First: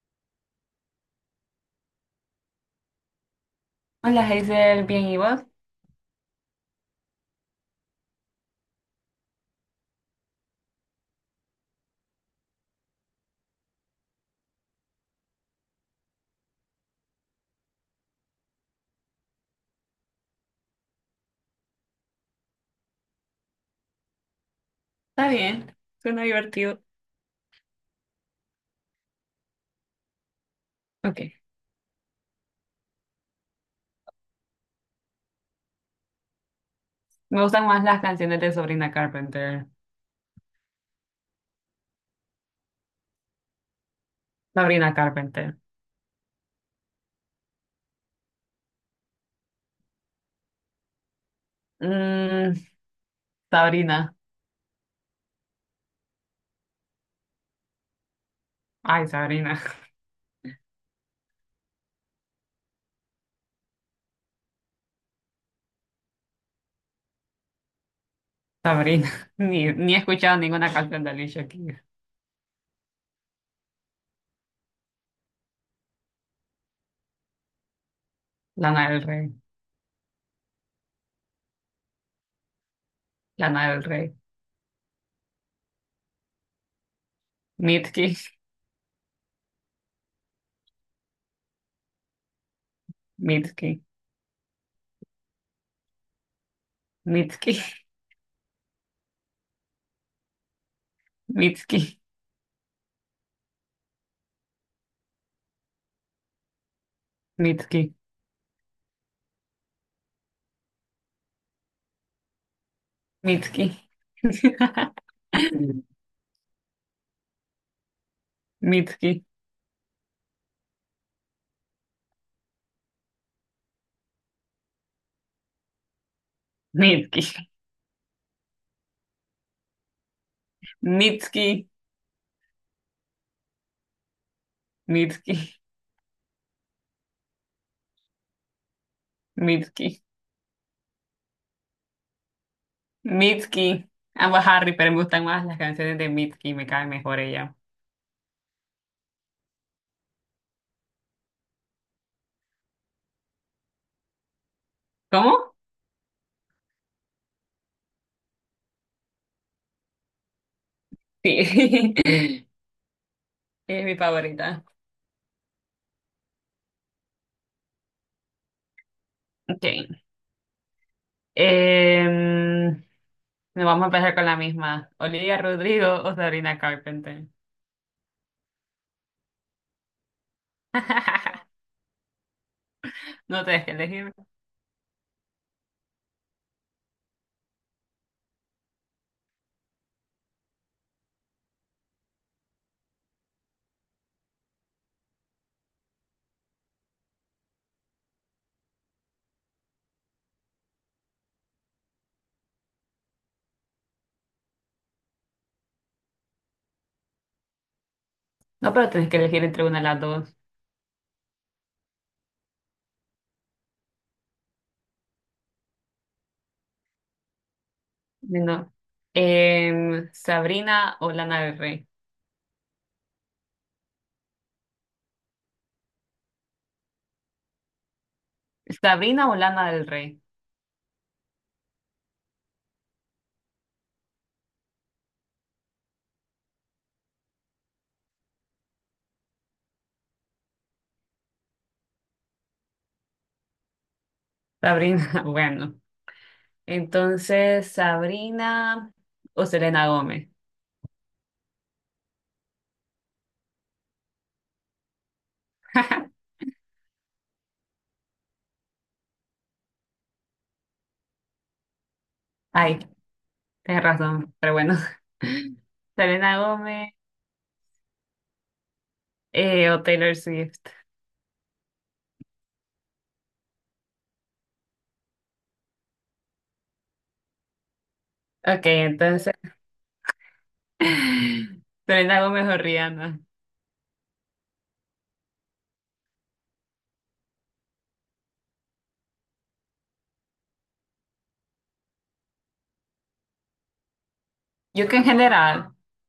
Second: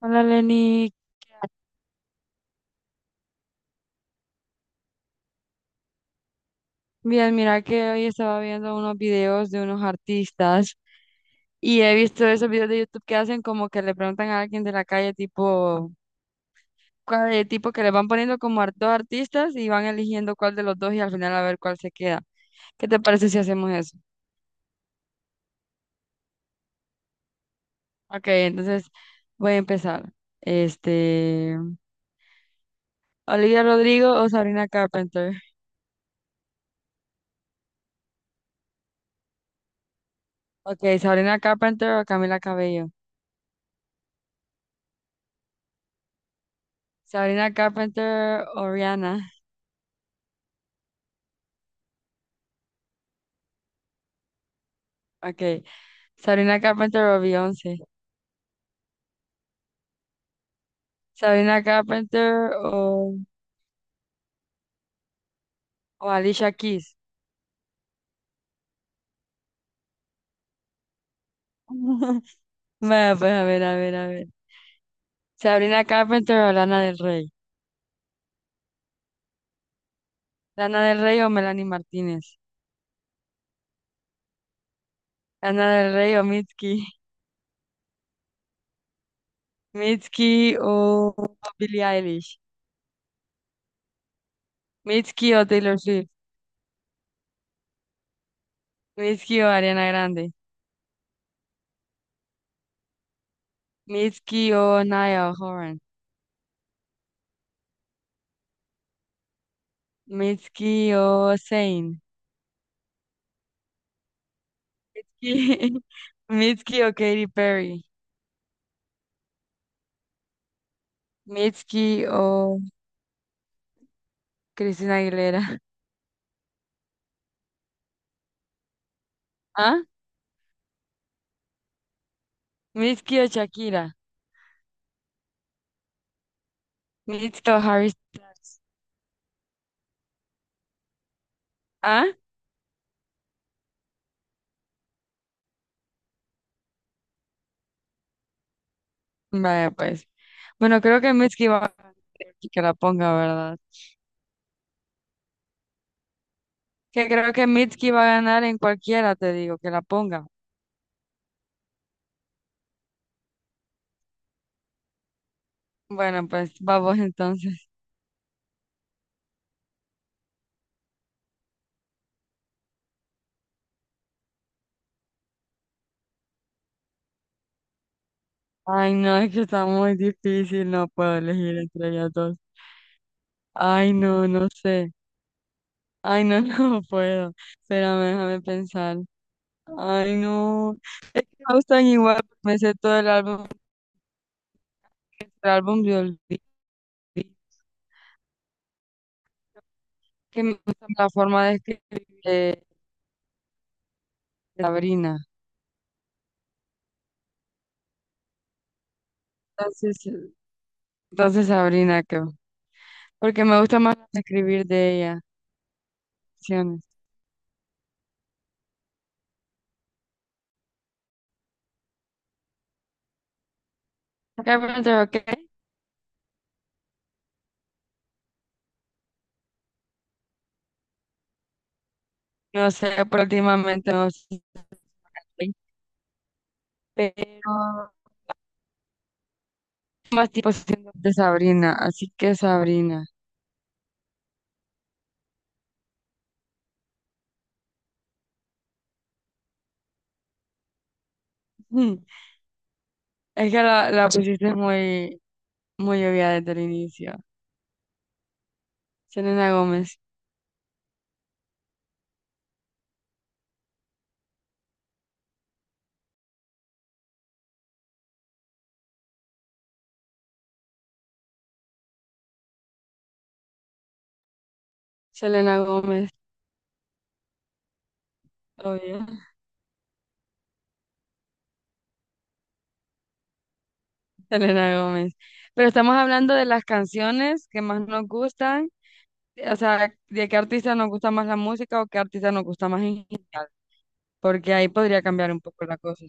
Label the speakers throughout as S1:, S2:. S1: Hola Lenny,
S2: Hola Hazel, bien, ¿y vos?
S1: bien, mira que hoy estaba viendo unos videos de unos artistas y he visto esos videos de YouTube que hacen como que le preguntan a alguien de la calle tipo, cuál de tipo que le van poniendo como dos artistas y van eligiendo cuál de los dos y al final a ver cuál se queda. ¿Qué te parece si hacemos eso?
S2: Está bien, suena divertido.
S1: Ok, entonces voy a empezar.
S2: Ok,
S1: Este, Olivia Rodrigo o Sabrina Carpenter.
S2: me gustan más las canciones de Sabrina Carpenter.
S1: Ok, Sabrina Carpenter o Camila Cabello.
S2: Sabrina Carpenter.
S1: Sabrina Carpenter o Rihanna.
S2: Mm, Sabrina.
S1: Ok. Sabrina Carpenter o Beyoncé.
S2: Ay, Sabrina.
S1: Sabrina Carpenter o Alicia Keys.
S2: Sabrina. Ni he escuchado ninguna canción de Alicia Keys.
S1: Bueno, pues a ver, a ver, a ver. Sabrina Carpenter o Lana del Rey.
S2: Lana del Rey.
S1: Lana del Rey o Melanie Martínez.
S2: Lana del Rey.
S1: Lana del Rey o Mitski.
S2: Mitski.
S1: Mitski o Billie Eilish.
S2: Mitski.
S1: Mitski o Taylor Swift.
S2: Mitski.
S1: Mitski o Ariana Grande.
S2: Mitski.
S1: Mitski o Niall Horan.
S2: Mitski.
S1: Mitski o Zayn.
S2: Mitski.
S1: Mitski o Katy Perry.
S2: Mitski.
S1: Mitski o Christina Aguilera.
S2: Mitski.
S1: ¿Ah?
S2: Mitski.
S1: Mitski o Shakira.
S2: Mitski.
S1: Mitski o Harry Styles.
S2: Mitski.
S1: ¿Ah?
S2: Mitski, ambos Harry, pero me gustan más las canciones de Mitski, me cae mejor ella.
S1: Vaya pues. Bueno, creo que Mitski va a ganar. Que la ponga, ¿verdad?
S2: ¿Cómo?
S1: Que creo que Mitski va a ganar en cualquiera, te digo, que la ponga.
S2: Sí, es mi favorita.
S1: Bueno, pues vamos entonces.
S2: Okay. Em, Nos vamos a empezar con la misma. Olivia Rodrigo o Sabrina Carpenter.
S1: Ay, no, es que está muy difícil, no puedo elegir entre ellas dos.
S2: No tenés que
S1: Ay,
S2: elegir.
S1: no, no sé. Ay, no, no puedo. Espérame, déjame pensar. Ay, no. Me gustan igual, me sé todo el álbum de Olvido, que me gusta la forma de escribir de Sabrina.
S2: No, pero tenés que elegir entre una de
S1: Entonces,
S2: las dos.
S1: entonces Sabrina creo. Porque me gusta más escribir de ella. Canciones.
S2: No. Sabrina o Lana del Rey.
S1: Carpenter, ok.
S2: Sabrina o Lana del Rey.
S1: No sé, pero últimamente no sé. Pero más tipo siento de Sabrina. Así que Sabrina.
S2: Sabrina, bueno. Entonces, Sabrina o Selena Gómez.
S1: Mm, es que la pusiste muy, muy obvia desde el inicio. Selena Gómez.
S2: Ay, tienes razón, pero bueno. Selena Gómez o Taylor Swift.
S1: Selena Gómez.
S2: Ok,
S1: Obvio.
S2: entonces. Selena Gómez o Rihanna.
S1: Selena Gómez. Pero estamos hablando de las canciones que más nos gustan, o sea, de qué artista nos gusta más la música o qué artista nos gusta más en general, porque ahí
S2: Yo que
S1: podría
S2: en
S1: cambiar un poco
S2: general,
S1: la cosa.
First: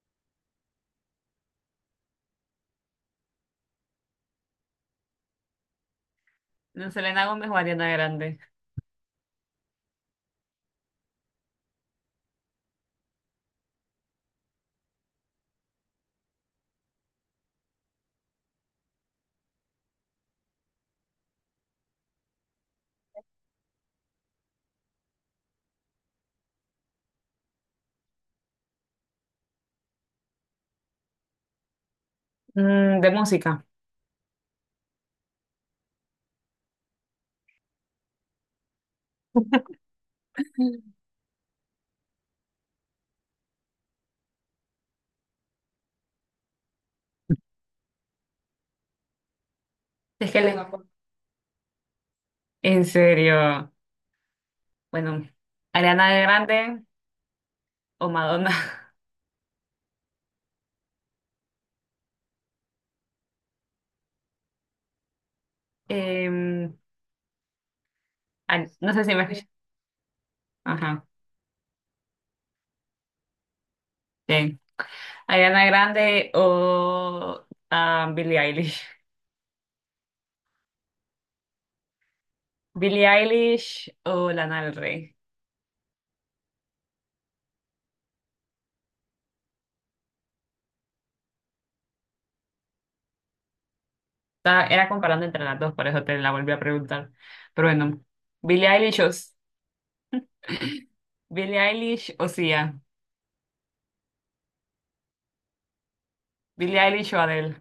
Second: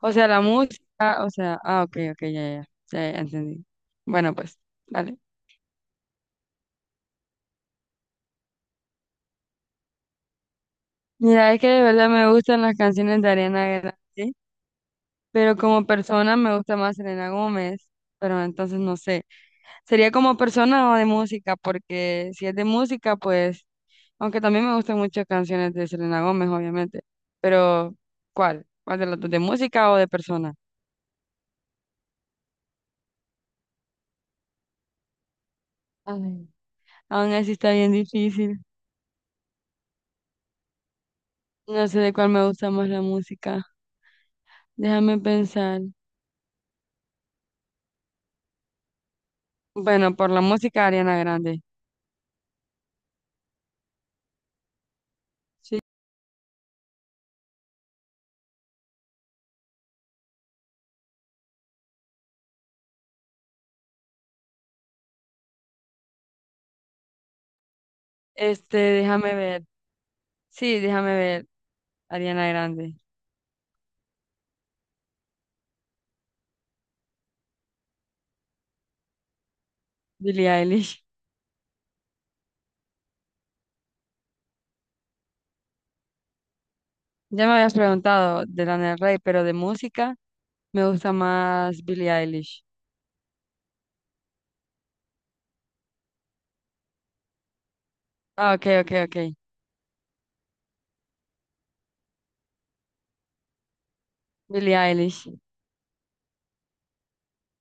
S1: O sea, la música, o sea, ah, ok, ok, ya, ya, ya, ya entendí. Bueno, pues, vale.
S2: no, Selena Gómez o Ariana Grande.
S1: Mira, es que de verdad me gustan las canciones de Ariana Grande, ¿sí? Pero como persona me gusta más Selena Gómez, pero entonces no sé. Sería como persona o de música, porque si es de música, pues, aunque también me gustan muchas canciones de Selena Gómez, obviamente, pero ¿cuál? ¿Cuál de las dos? ¿De música o de persona?
S2: Mm, de música.
S1: Ay, aún así está bien difícil. No sé de cuál me gusta más la música. Déjame pensar. Bueno, por
S2: Es
S1: la
S2: que le-
S1: música Ariana Grande.
S2: En serio. Bueno,
S1: Sí.
S2: Ariana Grande o Madonna. Em, no sé si me...
S1: Déjame ver. Sí,
S2: Ajá,
S1: déjame ver. Ariana Grande.
S2: bien. Ariana Grande o Billie Eilish.
S1: Billie Eilish.
S2: Billie Eilish o Lana del Rey.
S1: Ya me habías preguntado de Lana del Rey, pero de música me gusta más Billie Eilish.
S2: Era comparando entre las dos, por eso te la volví a preguntar. Pero bueno,
S1: Ah, ok,
S2: Billie
S1: ok,
S2: Eilish o,
S1: ok.
S2: Billie Eilish o Sia,
S1: Billie Eilish.
S2: Billie Eilish o Adele.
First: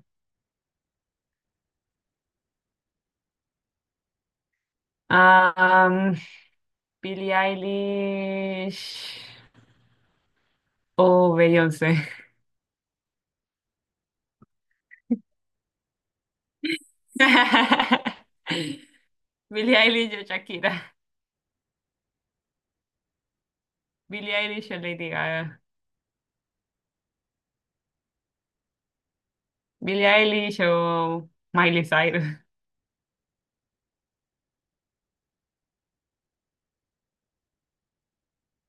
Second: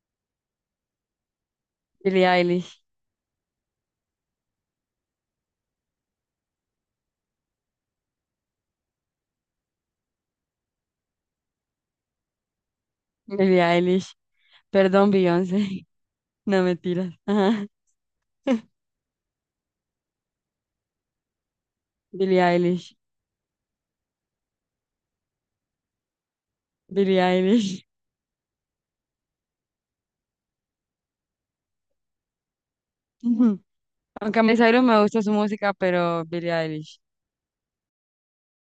S1: Billie Eilish.
S2: Ah, um, Billie Eilish o Beyoncé.
S1: Billie Eilish. Perdón, Beyoncé. No me tiras. Ajá.
S2: Billie Eilish o Shakira.
S1: Billie Eilish.
S2: Billie Eilish o Lady Gaga.
S1: Billie Eilish.
S2: Billie Eilish o Miley Cyrus.
S1: Aunque a mí Cyrus me gusta su música, pero Billie Eilish.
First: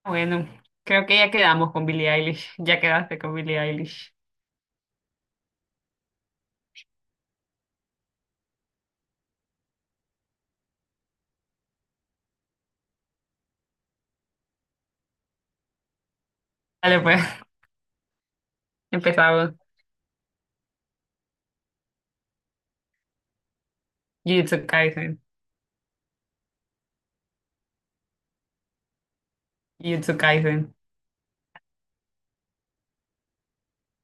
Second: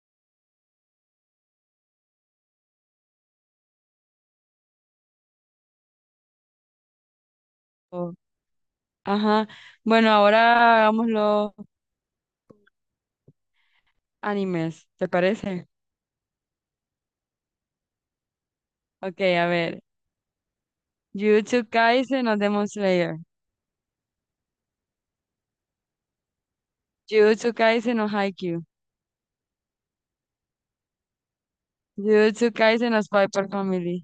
S2: Bueno, creo que ya quedamos con Billie Eilish. Ya quedaste con Billie Eilish.
S1: Oh, ajá. Bueno, ahora hagamos los animes, ¿te parece?
S2: Dale, pues,
S1: Ok, a
S2: empezamos.
S1: ver. Jujutsu Kaisen o Demon Slayer.
S2: Jujutsu Kaisen.
S1: Jujutsu Kaisen o Haikyuu.
S2: Jujutsu Kaisen.
S1: Jujutsu Kaisen o Spy x Family.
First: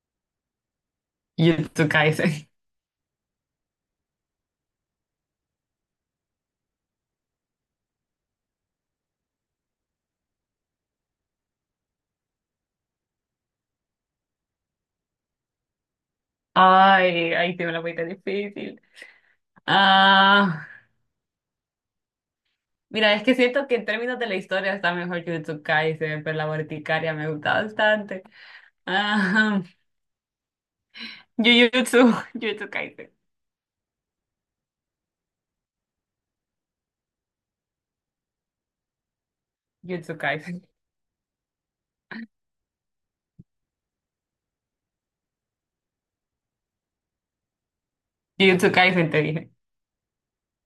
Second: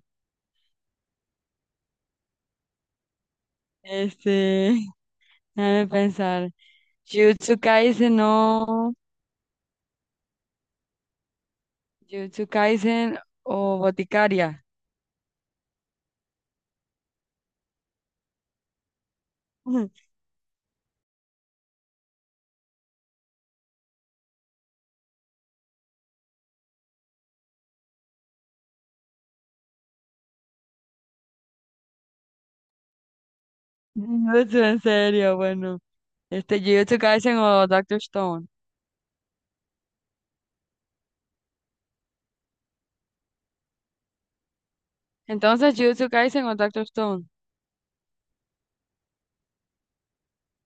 S2: Yutsukaisen.
S1: Este, déjame pensar. Jujutsu Kaisen o... Jujutsu Kaisen o Boticaria.
S2: Ay, ahí tiene una muy difícil. Ah, Mira, es que siento que en términos de la historia está mejor Jujutsu Kaisen, pero la verticaria me gusta bastante. Ah, Jujutsu, Jujutsu Kaisen,
S1: Jujutsu, en serio, bueno. Jujutsu Kaisen o Doctor Stone.
S2: Jujutsu Kaisen,
S1: Entonces, Jujutsu Kaisen o Doctor Stone.
S2: Jujutsu Kaisen te dije.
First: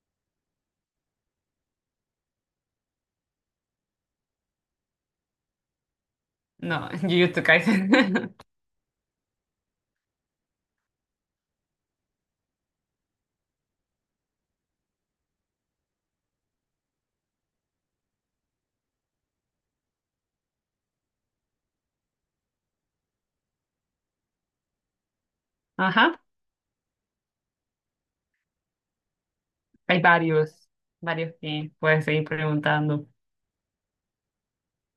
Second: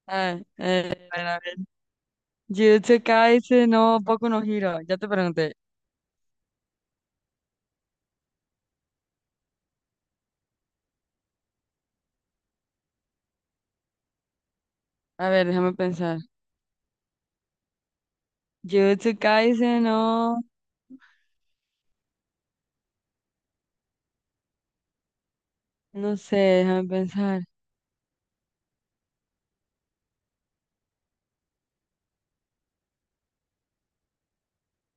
S1: Ah, a ver, a ver. Jujutsu Kaisen no Boku no Hero. Ya te pregunté.
S2: No, Jujutsu Kaisen.
S1: A ver, déjame pensar. Jujutsu Kaisen no... No
S2: Ajá,
S1: sé, déjame pensar.
S2: hay varios que puedes seguir preguntando.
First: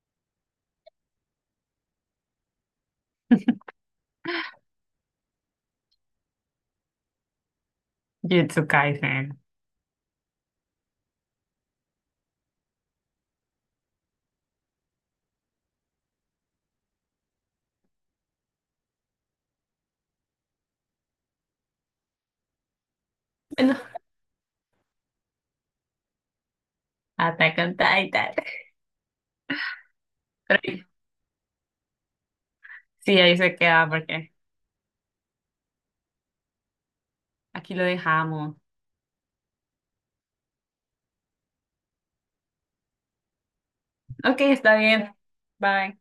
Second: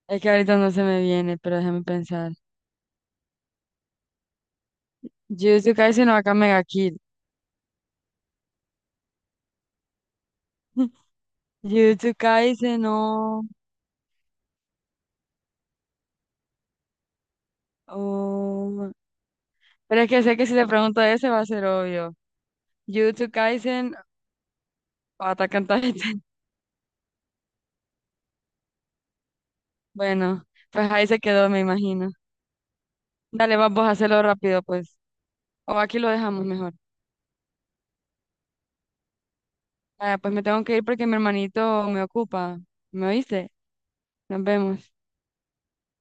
S1: Es que ahorita no se me viene, pero déjame pensar. Jujutsu Kaisen no acá Mega Kill.
S2: Jujutsu Kaisen.
S1: Jujutsu Kaisen no... Oh, pero es que sé que si te pregunto ese va a ser obvio. Jujutsu
S2: Bueno,
S1: Kaisen o Attack on Titan.
S2: Attack on Titan.
S1: Bueno,
S2: Pero
S1: pues ahí se quedó, me imagino.
S2: sí, ahí se
S1: Dale, vamos
S2: queda
S1: a hacerlo
S2: porque
S1: rápido, pues. O aquí lo dejamos mejor.
S2: aquí lo dejamos.
S1: Ah, pues me tengo que ir porque mi hermanito me ocupa. ¿Me oíste?
S2: Ok,
S1: Nos
S2: está
S1: vemos.
S2: bien. Bye.